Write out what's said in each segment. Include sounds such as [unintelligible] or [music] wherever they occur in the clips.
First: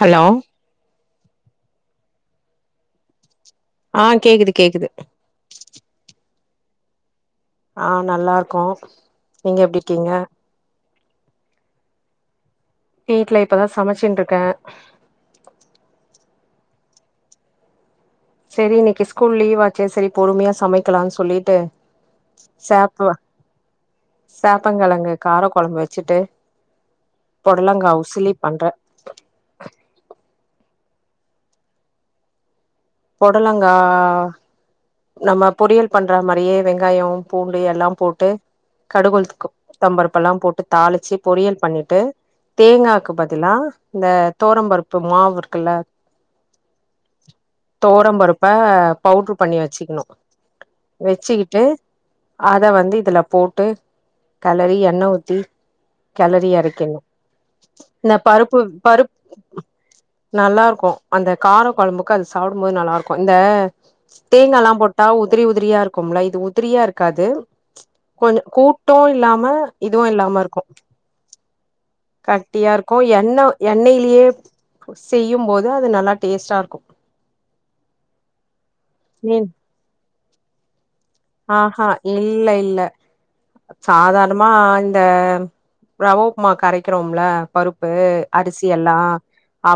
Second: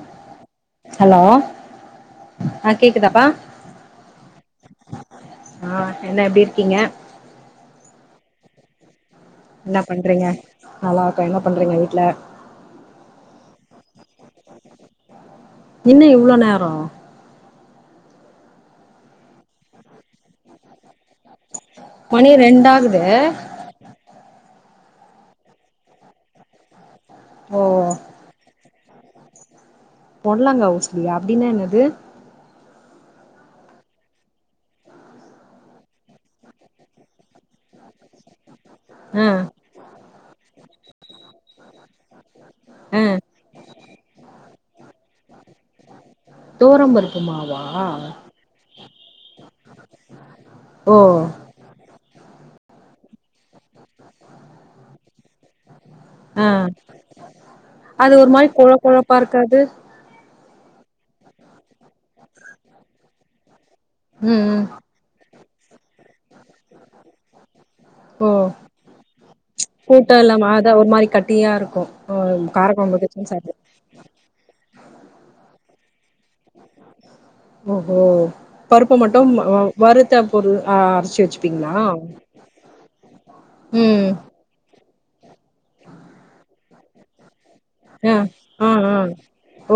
hello hello ஆ கேக்குதாப்பா ஆ கேக்குது கேக்குது ஆ என்ன எப்டி இருக்கீங்க ஆ நல்லா இருக்கோ நீங்க என்ன எப்டி இருக்கீங்க பண்றீங்க நல்லா இருக்கோ என்ன பண்றீங்க வீட்ல வீட்ல இப்பதான் சமச்சிண்டுருக்க இன்னு இவ்ளோ நேரோ செரி இன்னக்கி ஸ்கூல் லீவ்வாச்சே சரி பொறுமயா சமை வைக்லானு சொல்லிட்டு மணி ரெண்டாகுது சேப் [unintelligible] சேப்பங்கெழங்கு கார கொழம்பு வெச்சுட்டு ஓ பொடலங்கா உசிலி பண்ற பொடலங்கா உசிலியா அப்டின்னா என்னது பொடலங்கா நம்ம பொரியல் பண்ற மாரியே வெங்காயோ பூண்டு எல்லாம் போட்டு கடுகு ஆ உள்த்த உளுத்தம் பருப்பல்லாம் போட்டு தாளிச்சு பொரியல் பண்ணிட்டு ஆ தேங்காக்கு த்துலா இந்த தொவரம்பருப்பு மாவிருக்கல்ல தொவரம்பருப்பு மாவா இப்ப பவுடுரு பண்ணி வெச்சுக்குணு ஓ வெச்சிக்கிட்டு அத வந்து இதுல போட்டு கெளறி எண்ண ஊத்தி ஆ கெளரி எரக்கின்னு அது இந்த ஒரு மாரி பருப்பு கொழ பருப் கொழப்பா இருக்காது நல்லாருக்கு அந்த கார கொழம்புக்கு அது சாப்டும்போது நல்லாருக்கு இந்த ம் ம் தேங்காலா போட்டா உதிரி உதிரியா இருக்கும்ல இது உதிரியாருக்காது ஓ கொஞ்சோ கூட்டு இல்லாம இதுவு கூட்டோ இல்லாம இருக்கு அதா ஒரு மாரி கட்டியா இருக்கு ஆ கட்டியா இருக்கு காரக்கொழம்புக்கு வச்சு எண்ண சாப்டு எண்ணெய்லே செய்யும் போது அது நல்லா டேஸ்டா இருக்கு ஓஹோ பருப்ப மட்டும் நீ வ வறுத்த பொருள் அரச்சு வெச்சு ஆஹா இல்ல இல்ல ம் சாதார் மா இந்த ரவ உப்மாக்கு அரைக்கிறோமல்ல பருப்பு ஆ அரிசி ஆ எல்லா ஆ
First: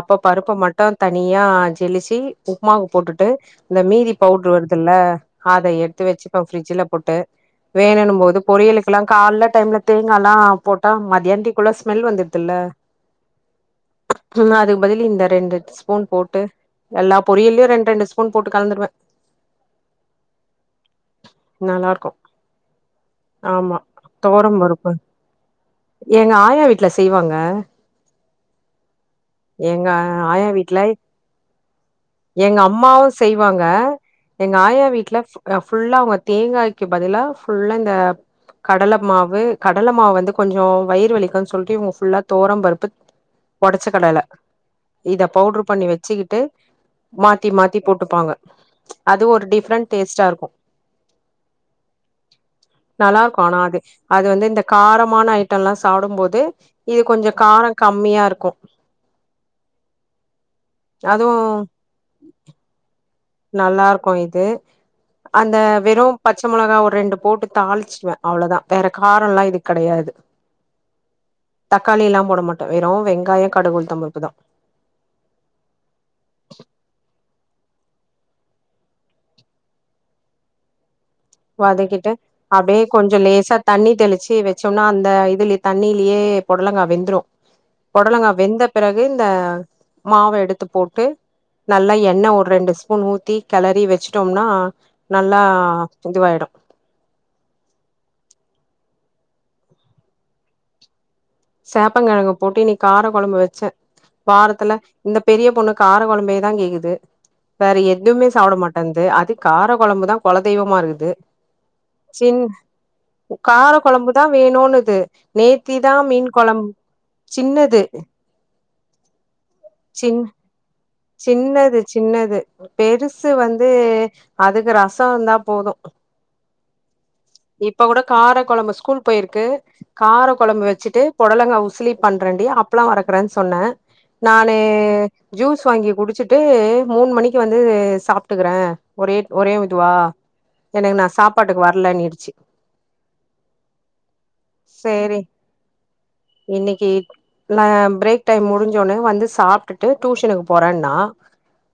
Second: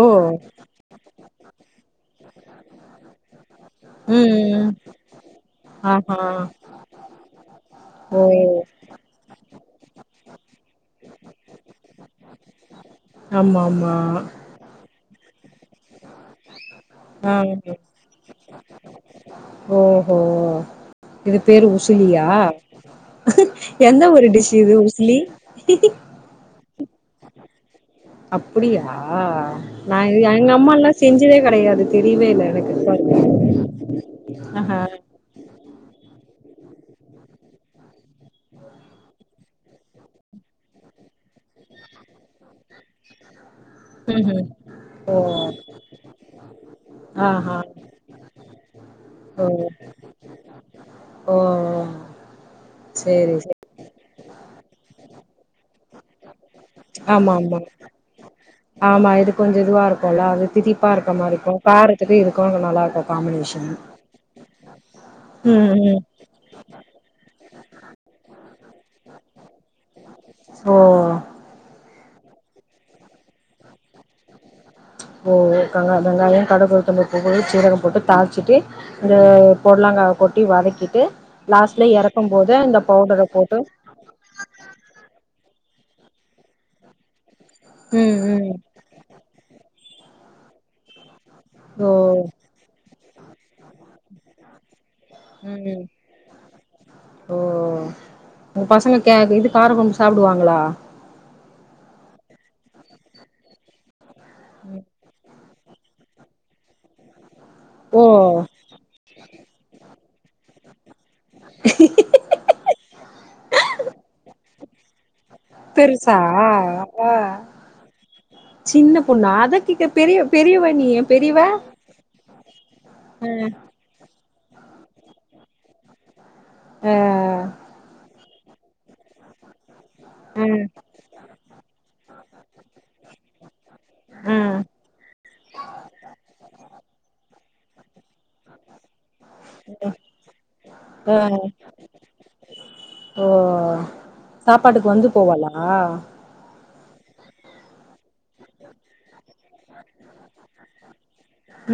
ஓ பருப்ப மட்டு தனியா ஜெலிச்சி உப்மாவு போட்டுட்டு இந்த மீதி ம் பவுடுரு ம் வருதல்ல அத எடுத்து ஆஹா வெச்சு ப ஃபிரிட்ஜ்ல போட்டு ஓ வேணுன்னும்போது பொறியலு இப்பல்லா கால்ல டைம்ல தேங்கால்லா போட்டா மதியாந்திக்குள்ள ஸ்மெல் வந்திருதில்ல ஆம்ஆம்மா இல்லனா அதுக் பதில் இந்த ரெண்டு ஸ்பூன் போட்டு எல்லா ஆ பொரியல்லயு ரெண்ட் ரெண்டு ஸ்பூன் போட்டு கலந்துருவ ஓஹோ இது பேரு நல்லா இருக்கு உசிலியா ஆமா எந்த வூரு டிஷ் தொவரம் இது பருப்பு உசிலி எங்க ஆயா வீட்ல செய்வாங்க அப்டியா எங்க நா ஆயா வீட்ல எங்கம்மாலா செஞ்சதே கெடையாது தெரியவே இல்ல எங்க எனக்கு அம்மாவு பாருங்க செய்வாங்க எங்க ஆஹா ஆயா வீட்ல அ ஃபுல்லா அவுங்க தேங்காய்க்கு பதிலா ஃபுல்லா இந்த கடல மாவு கடல மாவு வந்து கொஞ்சோ வயிறு வலிக்குன் சொல்ட்டு இவுங்க ஃபுல்லா துவரம் பருப்பு ஒடச்ச கடல ம்ஹூம் ஓ இத பவுட்ரு பண்ணி வெச்சிக்கிட்டு மாத்தி ஆஹா மாத்தி போட்டுப்பாங்க அது ஓ ஒரு டிஃப்ரெண்ட் டேஸ்டா இருக்கும் ஓ சேரி நல்லார்க்கு ஆனா சேரி அது அது வந்து இந்த காரமான ஐட்டல சாப்டும்போது இது கொஞ்சோ ஆமாமா காரோ கம்மியா இருக்கு ஆமா இது கொஞ்ச இதுவா இருக்குல அது திதிப்பா இருக்க மார் அதுவு இருக்கு காரத்துக்கு இதுக்கு நல்லா இருக்காது நல்லா இருக்கு இது அந்த ம் ம் வெறும் பச்சை மிளகா ஒரு ரெண்டு போட்டு தாளிச்சிருவே அவ்ளோதா வேற காரம்லா இதுக் கெடையாது ஓஹோ தக்காளிலா போட மாட்டே வெறு வெங்காய கடுகு உளுத்தம் பருப்பு தா ஓ ஓ காங்க அதாங்க வெங்காய கடகு உளுத்தம்பருப்பு சீரக போட்டு தாள்ச்சிட்டு இந்த புடலங்கா கொட்டி வதக்கிட்டு லாஸ்ட்ல வதக்கிட்டு எறக்கும் போது இந்த அப்டியே கொஞ்ச பவுடர லேசா போட்டு தண்ணி தெளிச்சி வெச் சோம்னா அந்த இதுலயே தண்ணியிலயே பொடலங்கா வெந்துரு ம் பொடலங்கா ம் வெந்தப் பிறகு இந்த மாவ எடுத்து போட்டு ஓ நல்லா எண்ணெய் ஒரு ரெண்டு ஸ் பூண் ஊத்தி கெளரி வச்சுட்டோம்னா நல்லா ம் இதுவாயிடும் ஓ உங்க பசங்க கே இது கார கொழம்பு சாப்புடுவாங்களா சேப்பங்கெழங்கு போட்டு இன்னிக்கார கொழம்பு வெச்சே வாரத்துல இந்த பெரிய பொண்ணு கார கொழம்பையேதா கேக்குது வேற ஓ எதுவுமே சாப்ட மாட் வந்து அது கார கொழம்புதா கொலதெய்வமா இருந்து சின் கார கொழம்புதா வேணுன்னுது நேத்திதா மீன் ஆ கொழம் ஆ சின்னது சின்ன பொண்ணா அது சின் சின்னது சின்னது ஆ பெருசு வந்து அதுக்கு ரச இருந்தா போது ஆ இப்ப கூட கார கொழம்பு ஸ்கூல் போயிருக்கு கார ஆ கொழம்பு வெச்சிட்டு புடலங்க உசிலி பண்றண்டி அப்பல்லா வறக்குறன் சொன்ன நானு ஆ ஜூஸ் வாங்கி குடிச்சிட்டு மூணு மணிக்கு வந்து சாப்ட்டுக்கிறே ஒரே ஒரே இதுவா எனக்கு நா ஆ சாப்பாட்டுக்கு வர்லனிடுச்சி ஓ சாப்பாட்டுக்கு வந்து சேரி போவாலா இன்னைக்கு வா பிரேக் டைம் முடிஞ்சோட்னே வந் ந்து சாப்டுட்டு டியூஷனுக்கு போறேனா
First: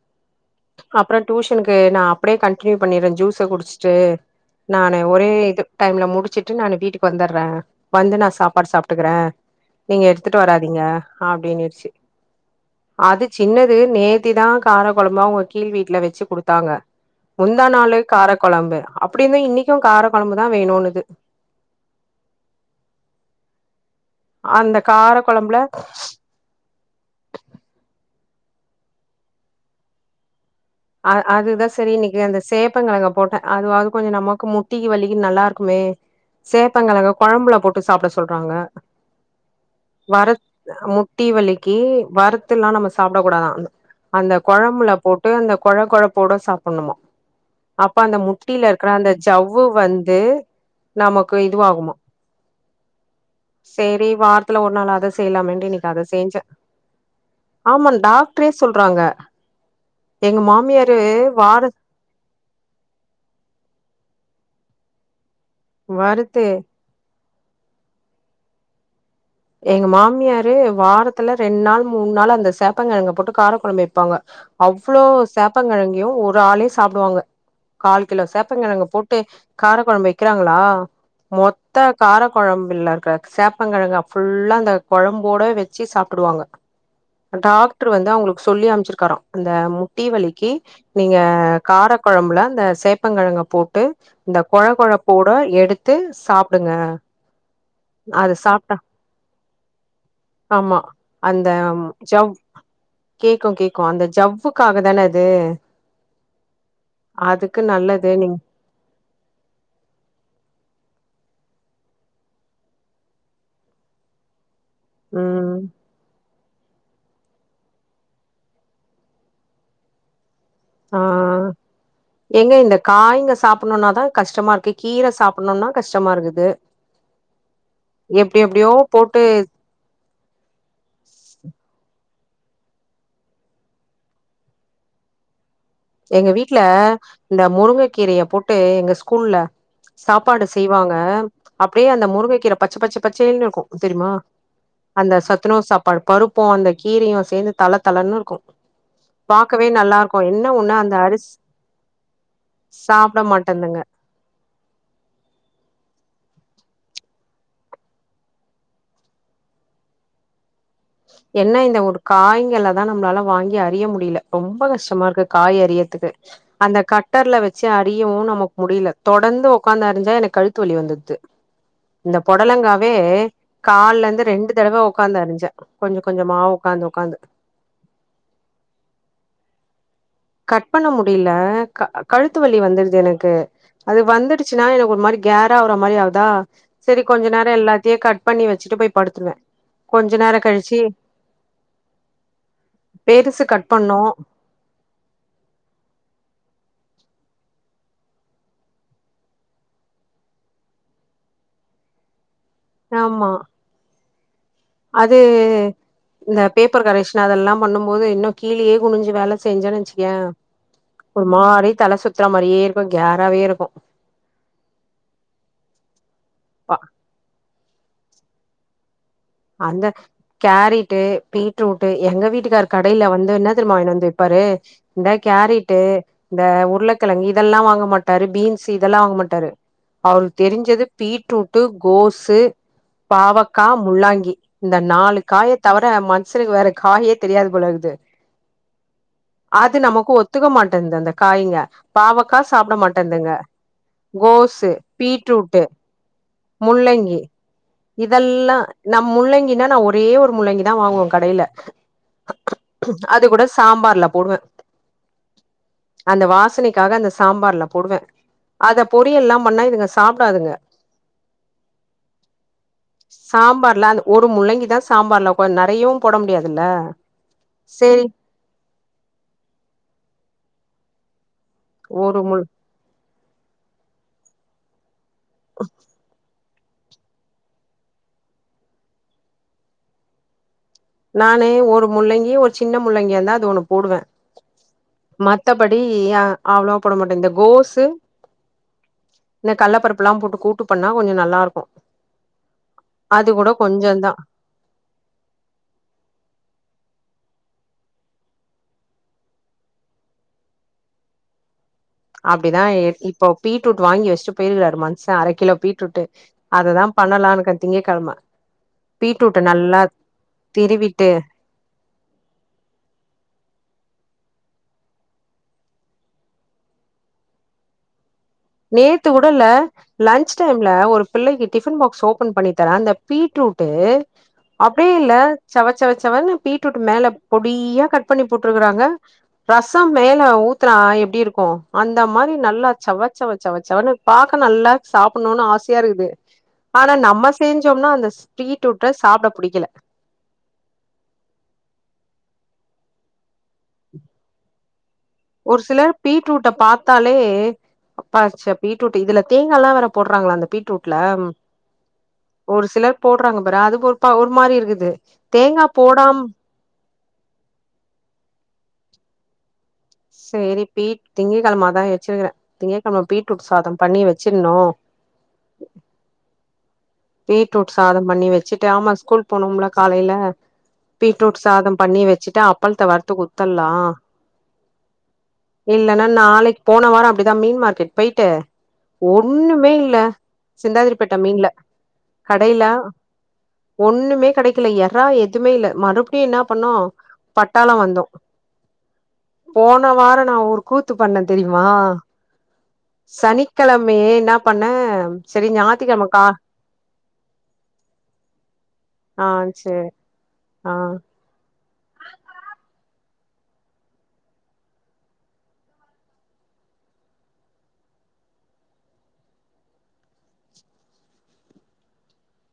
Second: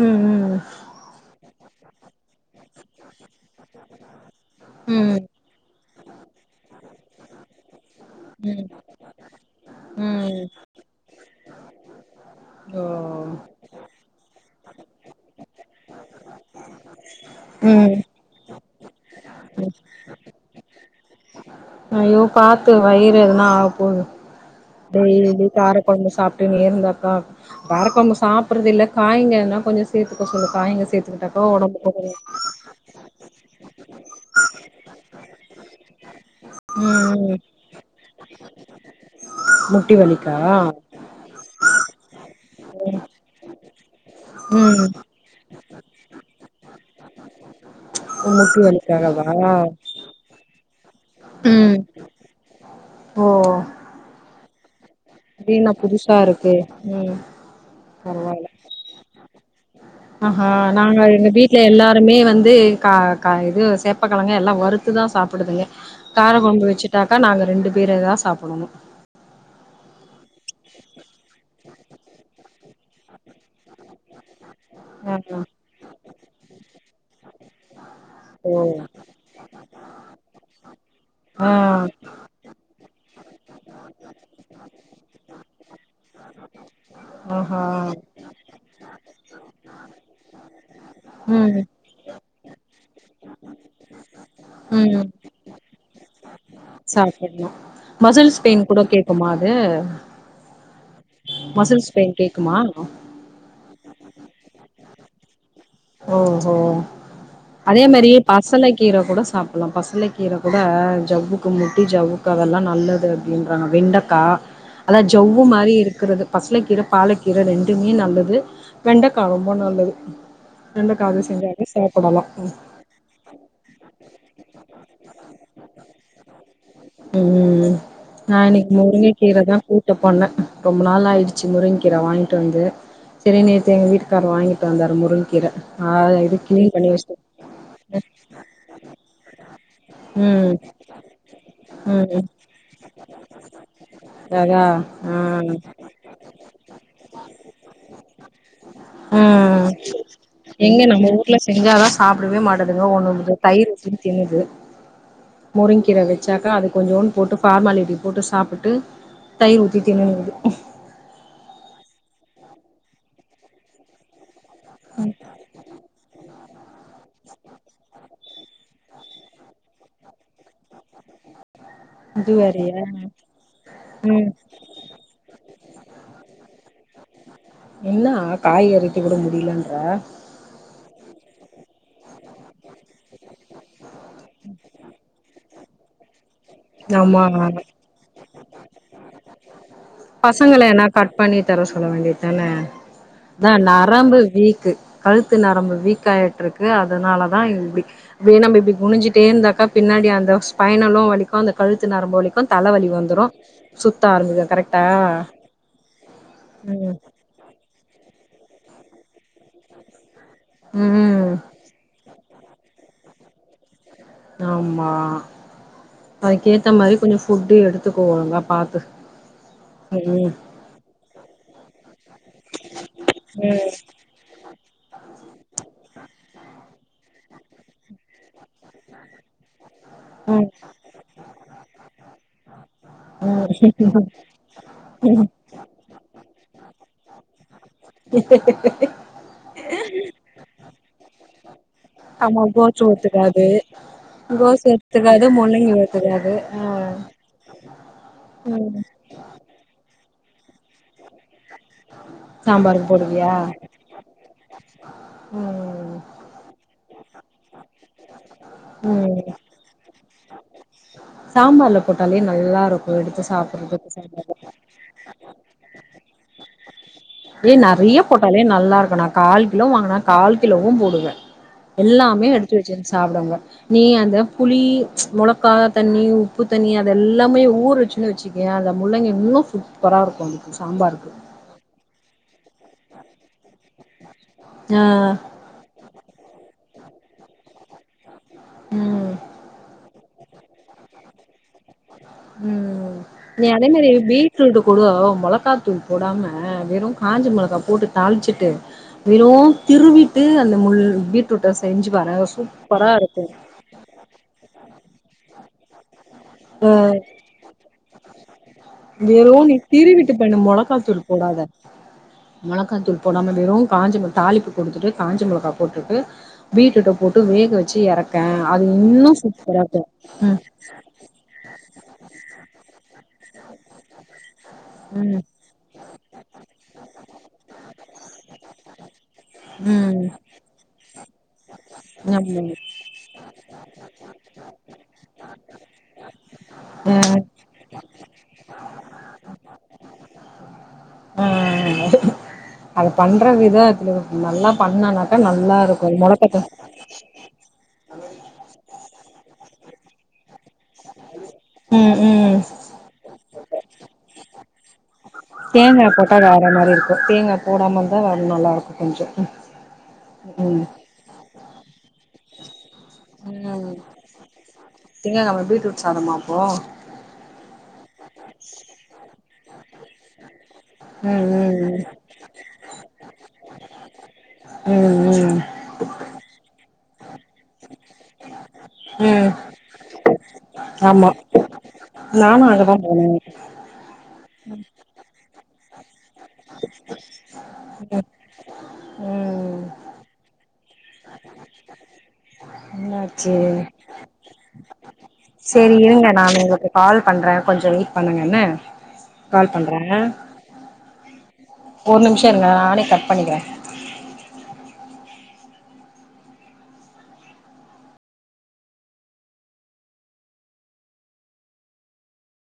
ம் ம் அப்றோ டியூஷனுக்கு நா அப்டியே கண்டினியூ பண்ணிர்ரே ஜூஸ குடிச்சுட்டு நானு ம் ஒரே இது டைம்ல முடிச்சிட்டு நானு வீட்டுக்கு வந்தர்றே வந்து நா ம் சாப்பாடு சாப்ட்டுக்கிறே நீங்க ம் எடுத்துட்டு வராதிங்க அப்டினிடுச்சி அ அது சின்னது நேத்திதா கார கொழம்பு அவங்க கீழ் வீட்ல வெச்சி குடுத்தாங்க முந்தா ம் நாளே கார கொழம்பு அப்டி இருந்து இன்னிக்கு கார கொழம்பு தா வேணுனுது ஐயோ பாத்து வயிறு எதுனா ஆகப்போது அந்த கார டெய்லி கொழம்புல கார கொழம்ப சாப் டின் இருந்தாக்கா காரக்கொழம்பு சாப்பட்றது இல்ல காயங்கெதனா கொஞ்ச சேத்துக்க சொல்லு காய்ங்க அ சேத்துக்கிட்டாக்கா அதுதா ஒடம்புக்கு செரி கொஞ்சோ இன்னிக்கு அந்த சேப்பங்கெழங்க போட்டே அதுவாவது கொஞ்ச நமக்கு முட்டிக்கு வலி நல்லா இருக்குமே சேப்பங்கெழங்க ம் ம் கொழம்புல போட் சாப்ட சொல்றாங்க முட்டி வர வலிக்கா முட் தீவெலிக்கு வரத்துலா நம்ப சாப்டக்கூடாதா அந்த ம் கொழம்புல போட்டு அந்த கொழ கொழப்போட சாப்புனுமா அப்ப அந்த ஓ முட்டி முட்டில இருக்கிற அந்த வலிக்காகவா ஜவ்வு வந்து நமக்கு ம் இதுவாகுமா ஓ சேரி வாரத்துல ஒரு நாள்வாது அத இதே செய்லாமேன்ட்டு நா இன்னைக்கி அத புதுசா செஞ்சே இருக்கே ம் ஆமா டாக்டரே சொல்றாங்க எங்க அஹா மாமியாரு நாங்க எங்க வீட்ல வார எல்லா இந்த மே வந்து க க இது சேப்பக்கெழங்க எல்லா வறுத்து தா சாப்பிடுதுங்க கார வறுத்து கொழம்பு வச்சு ட்டாக்கா நாங்க ரெண்டு பேரே தா சாப்புடணு எங்க மாமியாரு வாரத்துல ரெண்டு நாள் மூணு நாள் அந்த சேப்பகெழங்க போட்டு கார கொழம்பு வெப்பாங்க அவ்ளோ சேப்ப கெழங்கயு ஒரு ஆளே சாப்டுவாங்க கால் கிலோ சேப்பங்கெழங்க போட்டு காரக் கொழம்பு வெக்கிறாங்களா ஆ ஆ மொத்த கார கொழம்பு இல்லகற சேப்ப கெழங்க ஃபுல்லா அந்த கொழம்போட வெச்சு சாப்ட்ருவாங்க ஆஹா டாக்டர் வந்து அவ்ங்ளுக் சொல்லி அம்ச்சிர்க்கார அந்த முட்டி வலிக்கி நீங்க ம் கார கொழம்புல இந்த சேப்பங்கெழங்க போட்டு இந்த கொழ கொழ போட் ப்றோ எடுத்து சாப் சாப்புட்லா மசில்ஸ் பெய்ன் சாப்ட்டா கூட கேக்குமா அது ஆமா அந்த மசில்ஸ் பெயின் ஜவ் கேக்குமா கேக்கு கேக்கு அந்த ஜவ்வுக்காக தான அது ஓஹோ அதுக்கு அதே மாரி நல்லது நீங் பசல கீர கூட சாப் அப்பெலா பசல கீரைக் கூட ஜவ்வுக்கு முட்டி ஜவ்வுக்கு அதெல்லா நல்லது அப்டின்றாங்க வெண்டக்கா ஆனா ஜவ்வு ம் மாரி இருக்குற்து பசலக் கீரை பாலக்கீரை ரெண்டுமே நல்லது வெண்டக்கா ரொம்ப நல்லது வெண்டக்க அது ஆ செஞ்சாலே சாப்டலா ம் ஏங்க இந்த காய்ங்க சாப்பணுனாதா கஷ்டமா இருக்கு கீர சாப்பணுனா கஷ்டமா இருக்குது ம் நா எப்டி எப்டியோ இன்னைக்கி முருங்க போட்டு கீரை தா கூ ட்டு பண்ணே ரொம்ப நாள் ஆச்சு முருங்கக்கீர வாங்கிட்டு வந்து செரி நேத்து எங்க வீட்டுக்காரு வாங்கிட் வந்தார் முருங்கீர எங்க வீட்ல இந்த முருங்க கீரய போட்டு எங்க ஸ்கூல்ல சாப்பாடு ம் செய்வாங் க அப்டியே அந்த ம் முருங்க கீர பச்சு பச்சு பச்சேன் இருக்கு தெரிமா அதா அந்த சத்துணவு சாப்பாடு பருப்பு அந்த கீரையு சேந்து தள தளன்னு இருக்கு ஆ பாக்கவே ம் நல்லா இருக்கு என் எங்க நம்ம வூட்ல செஞ்சா தா சாப்டவே மாட்டாதுங்க ஒன் சாப்ட வந்துட்டு தயிர் மாட்டேந்துங்க வச்சி தின்னுது முருங்கீர வச் சாக்கா அது கொஞ்சோன்னு போட்டு ஃபார்மாலிட்டி போட்டு சாப்ட்டு தயிர் ஊத்தி தின்னுனு இருக்குது என்ன இந்த ஒரு காய்ங்கல தா நம்ளால வாங்கி அறிய முடில ரொம்ப கஷ்டமா இருக்கு காய் அறியத்துக்கு அந்த கட் ட்டர்ல வச்சி அறியவு நமக் முடில தொடந்து ஒக்காந்து அறிஞ்சா எனக் கழுத்து வலி வந்துர்து இந்த இது வேறயா பொடலங்காவே கால்ல இந்து ம் ரெண்டு தடவோ உக்காந்து அறிஞ்சே கொஞ்ச கொஞ்சமா உக்காந்து உக்காந்து என்னா காய் அறித்து கூட முடிலன்ற கட் பண்ண முடில க அ கழுத்து வலி வந்துர்தெனு கு அது வந்துடுச்சுன்னா எனக்கு ஒரு மாரி கேராவுற மாரி ஆவுதா செரி ஆமா கொஞ்ச நேர எல்லாத்தையு கட் பண்ணி வச்சிட்டு போய் படுத்துருவே கொஞ்ச நேர பசங்கள கழிச்சு என்னா கட் பண்ணி தர சொல்ல வேண்டிதானே பெருசு அதா கட் பண்ணோ நரம்பு வீக்கு கழுத்து நரம்பு வீக் ஆயிட்ருக்கு அதனால தா இப்டி அப்டே நம்ம இப்டி குனிச்சிட்டே இருந்தாக்க பின்னாடி அந்த ஸ்பைனலு வலி க்கு அந்த கழுத்து நரம்பு வலிக்கு தலவலி வந்துரு ஆமா சுத்த ஆரம்பிக்கு கரெக் அது இந்த பேப்பர் ம் கரேக்சன் நா அதெல்லா பண்ணும் போது இன்னு கீழியே குனிஞ்சு வேல செஞ்சேனு வெச்சிக்கயே ஒரு ம் மாரி தல சுத்துற மாரியே இருக்கு கேராவே இருக்கு ஆமா அதுக்கேத்த அப்பா மாதிரி கொஞ்ச ஃபுட்டு எடுத்துக்கோ ஒழுங்கா பாத்து அந்த ம் கேரட்டு பீட்ரூட் எங்க வீட்டுக்காரு கடையில வந்து என்ன ம் தெரிமா வாய்னு வந்து வெப்பாரு இந்தா கேரிட்டு இந்த உருளக்கெழங்கு இதெல்லா வாங்க மாட்டாரு பீன்ஸ் இதெல்லா வாங்க மாட்டாரு அவுருக்ஙு ம் தெரிஞ்சது பீட்ரூட்டு கோசு பாவக்கா முள்ளாங்கி இந்த நாலு ம் காய தவர மன்ஷனுக்கு வேற காயே தெரியாது போலருகுது அது நமக்கு ஒத்துக்க மாட்டேந் அந்த காய்ங்க பாவக்கா ஆமா சாப்ட கோசு மாட்டேந்ங்க ஒத்துக்காது கோஸ் கோசு ஒத்துக்காது பீட்ரூட்டு் முள்ளங்கி ஒத்துக்காது முள்ளங்கி இதெல்லா ம் நம் முள்ளங்கினா நா ஒரே ஒரு முள்ளங்கி தா வாங்குவ கடையில சாம்பாருக்கு அது போடுவியா கூட சாம்பார்ல போடுவே ம் அந்த வாசனைக்காக அந்த சாம்பார்ல போடுவே அத ம் பொரியல்லா பண்ணா இதுங்க சாப்டாதுங்க சாம்பார்ல போட்டாலயே நல்லா இருக்கு எடுத்து சாப்றதுக்கு சாம்பார்ல அந்த ஒரு முள்ளங்கி தா சாம்பார்ல கொஞ் நறையவு போட முடியாதுல்ல ஏய் நெறைய சேரி போட்டாலே நல்லா இருக்கு நா கால் கிலோ வாங்கனா கால் கிலோவு போடுவே ஒரு எல்லாமே முள் எடுத்து வெச்சின் சாப்புடுவங்க நீ அந்த புளி மொளக்கா தண்ணி உப் உப்பு தண்ணி அத எல்லாமே ஊற வெச்சின்னு வெச்சுக்கயே அந்த முள்ளங்கி இன்னும் சூப்பரா இருக்கு அதுக்கு சாம்பாருக்கு நானு ஒரு முள்ளங்கி ஒரு சின்ன முள்ளங்கியாந்தா அது ஒன்னு போடுவே ஆ மத்தபடி ய அவ்ளோவா போட மாட்டே இந்த கோசு ம் இன்ன கல்லப்பருப்ல்லா போட்டு கூட்டு பண்ணா கொஞ்சோ நல்லா இருக்கு ம் அது நீ கூட அதே மாரி கொஞ்சந்தா பீட் தூட்டு குட மொளகா தூள் போடாம வெறு காஞ்ச மொளகா போட்டு தாளிச்சுட்டு வெறு திருவிட்டு அந்த முள் பீட்ரூட்ட செஞ்சுபாரே அப்டிதா சூப்பரா இருக்கு இப்போ பீட்ரூட் வாங்கி வச்சுட்டு போயிருக்றாரு மன்ஷே அர கிலோ பீட்ரூட்டு அத தா பண்ணலானுக்கே திங்க கெழம வெறு நீ திருவிட்டு பண்ணு மொளக்கா தூள் திருவிட்டு போடாத மெளகா தூள் போடாம வெறும் காஞ்ச மெ தாளிப்பு குடுத்துட்டு காஞ்ச மெளகா போட்டுட்டு பீட்ரூட்ட போட்டு வேக வெச்சி எறக்கே அது நேத்து இன்னு கூடல்ல சூப்பரா இருக்கு லன்ச் டைம்ல ஒரு பிள்ளைக்கு டிஃபன் பாக்ஸ் ஓபன் பண்ணி தரே அந்த பீட்ரூட் அப்டியே இல்ல ம் ம் சவ சவச்சவனு பீட்ரூட்ட மேல பொடியா கட் பண்ணி போட்ருக்றாங்க ரசம் ம் மேல ஊத்துனா எப்டி இருக்கு அந்த மாரி ஆமா நல்லா சவ சவசவசவனு பாக்க நல்லா சாப்புணுன் ஆசையா இருக்குது ஆனா ஆ நம்ம சேஞ்சோம்னா அந்த பீட்ரூட்ட சாப்ட புடிக்கல ஆஆ அத பண்ற விதத்துல நல்லா பண்ணனாக்கா நல்லா இருக்கு மொளகட்டுன த்தாலே அப்பாச்ச பீட்ரூட் இதுல தேங்கால்லா வேற போடுறாங்ளா அந்த பீட்ரூட்ல ம் ம் ஒரு சிலர் போடுறாங்க பாரே அது ஒருப்பா ஒரு மாரி இருக்குது தேங்கா போட்டா வேற மாரி இருக்கு தேங்கா போடாம இருந்தா அது நல்லா இருக்கு கொஞ்சோ ம் சரி பீட் திங்க கெழம அதா வெச்சிருக்கறே திங்க்கெழமை பீட்ரூட் ம் சாதம் பண்ணி வெச்சின்ணு திங்ககெழம பீட்ரூட் சாதமா அப்போ பீட்ரூட் சாதம் பண்ணி வச்சுட்டு ஆமா ஸ்கூல் போனும்ல காலைல ம் பீட்ரூட் சாதம் ம் பண்ணி வெச்சுட்டா அப்பள்த்த வர்த்து குத்தர்லா ம் ம் இல்லன்னா நாளைக்கு போன வாரோ அப்டிதா மீன் மார்க்கெட் போயிட்டு ம் ஒன்னுமே இல்ல ஆமா சிந்தாதிரிபேட்ட மீன்ல நானு கடைல அங்கதா போனே ஒண்ணுமே கிடைக்கல எறா எதுவுமே இல்ல மறு அப்டி என்ன பண்ணோம் பட்டாளம் வந்தோம் ம் போன வாரம் நான் ஒரு கூத்து பண்ணே தெரியுமா என்னாச்சு சனிக்கெழமையே என்னாப் பண்ண சரி சேரி இருங்க ஞாத்துக்கெழம கா நான் உங்களுக்கு கால் பண்றேன் கொஞ்சம் வெயிட் பண்ணுங்க என்ன ஆ கால் சேர் பண்றேன் ஆ ஒரு நிமிஷ இருங்க நானே கட் பண்ணிக்கிறே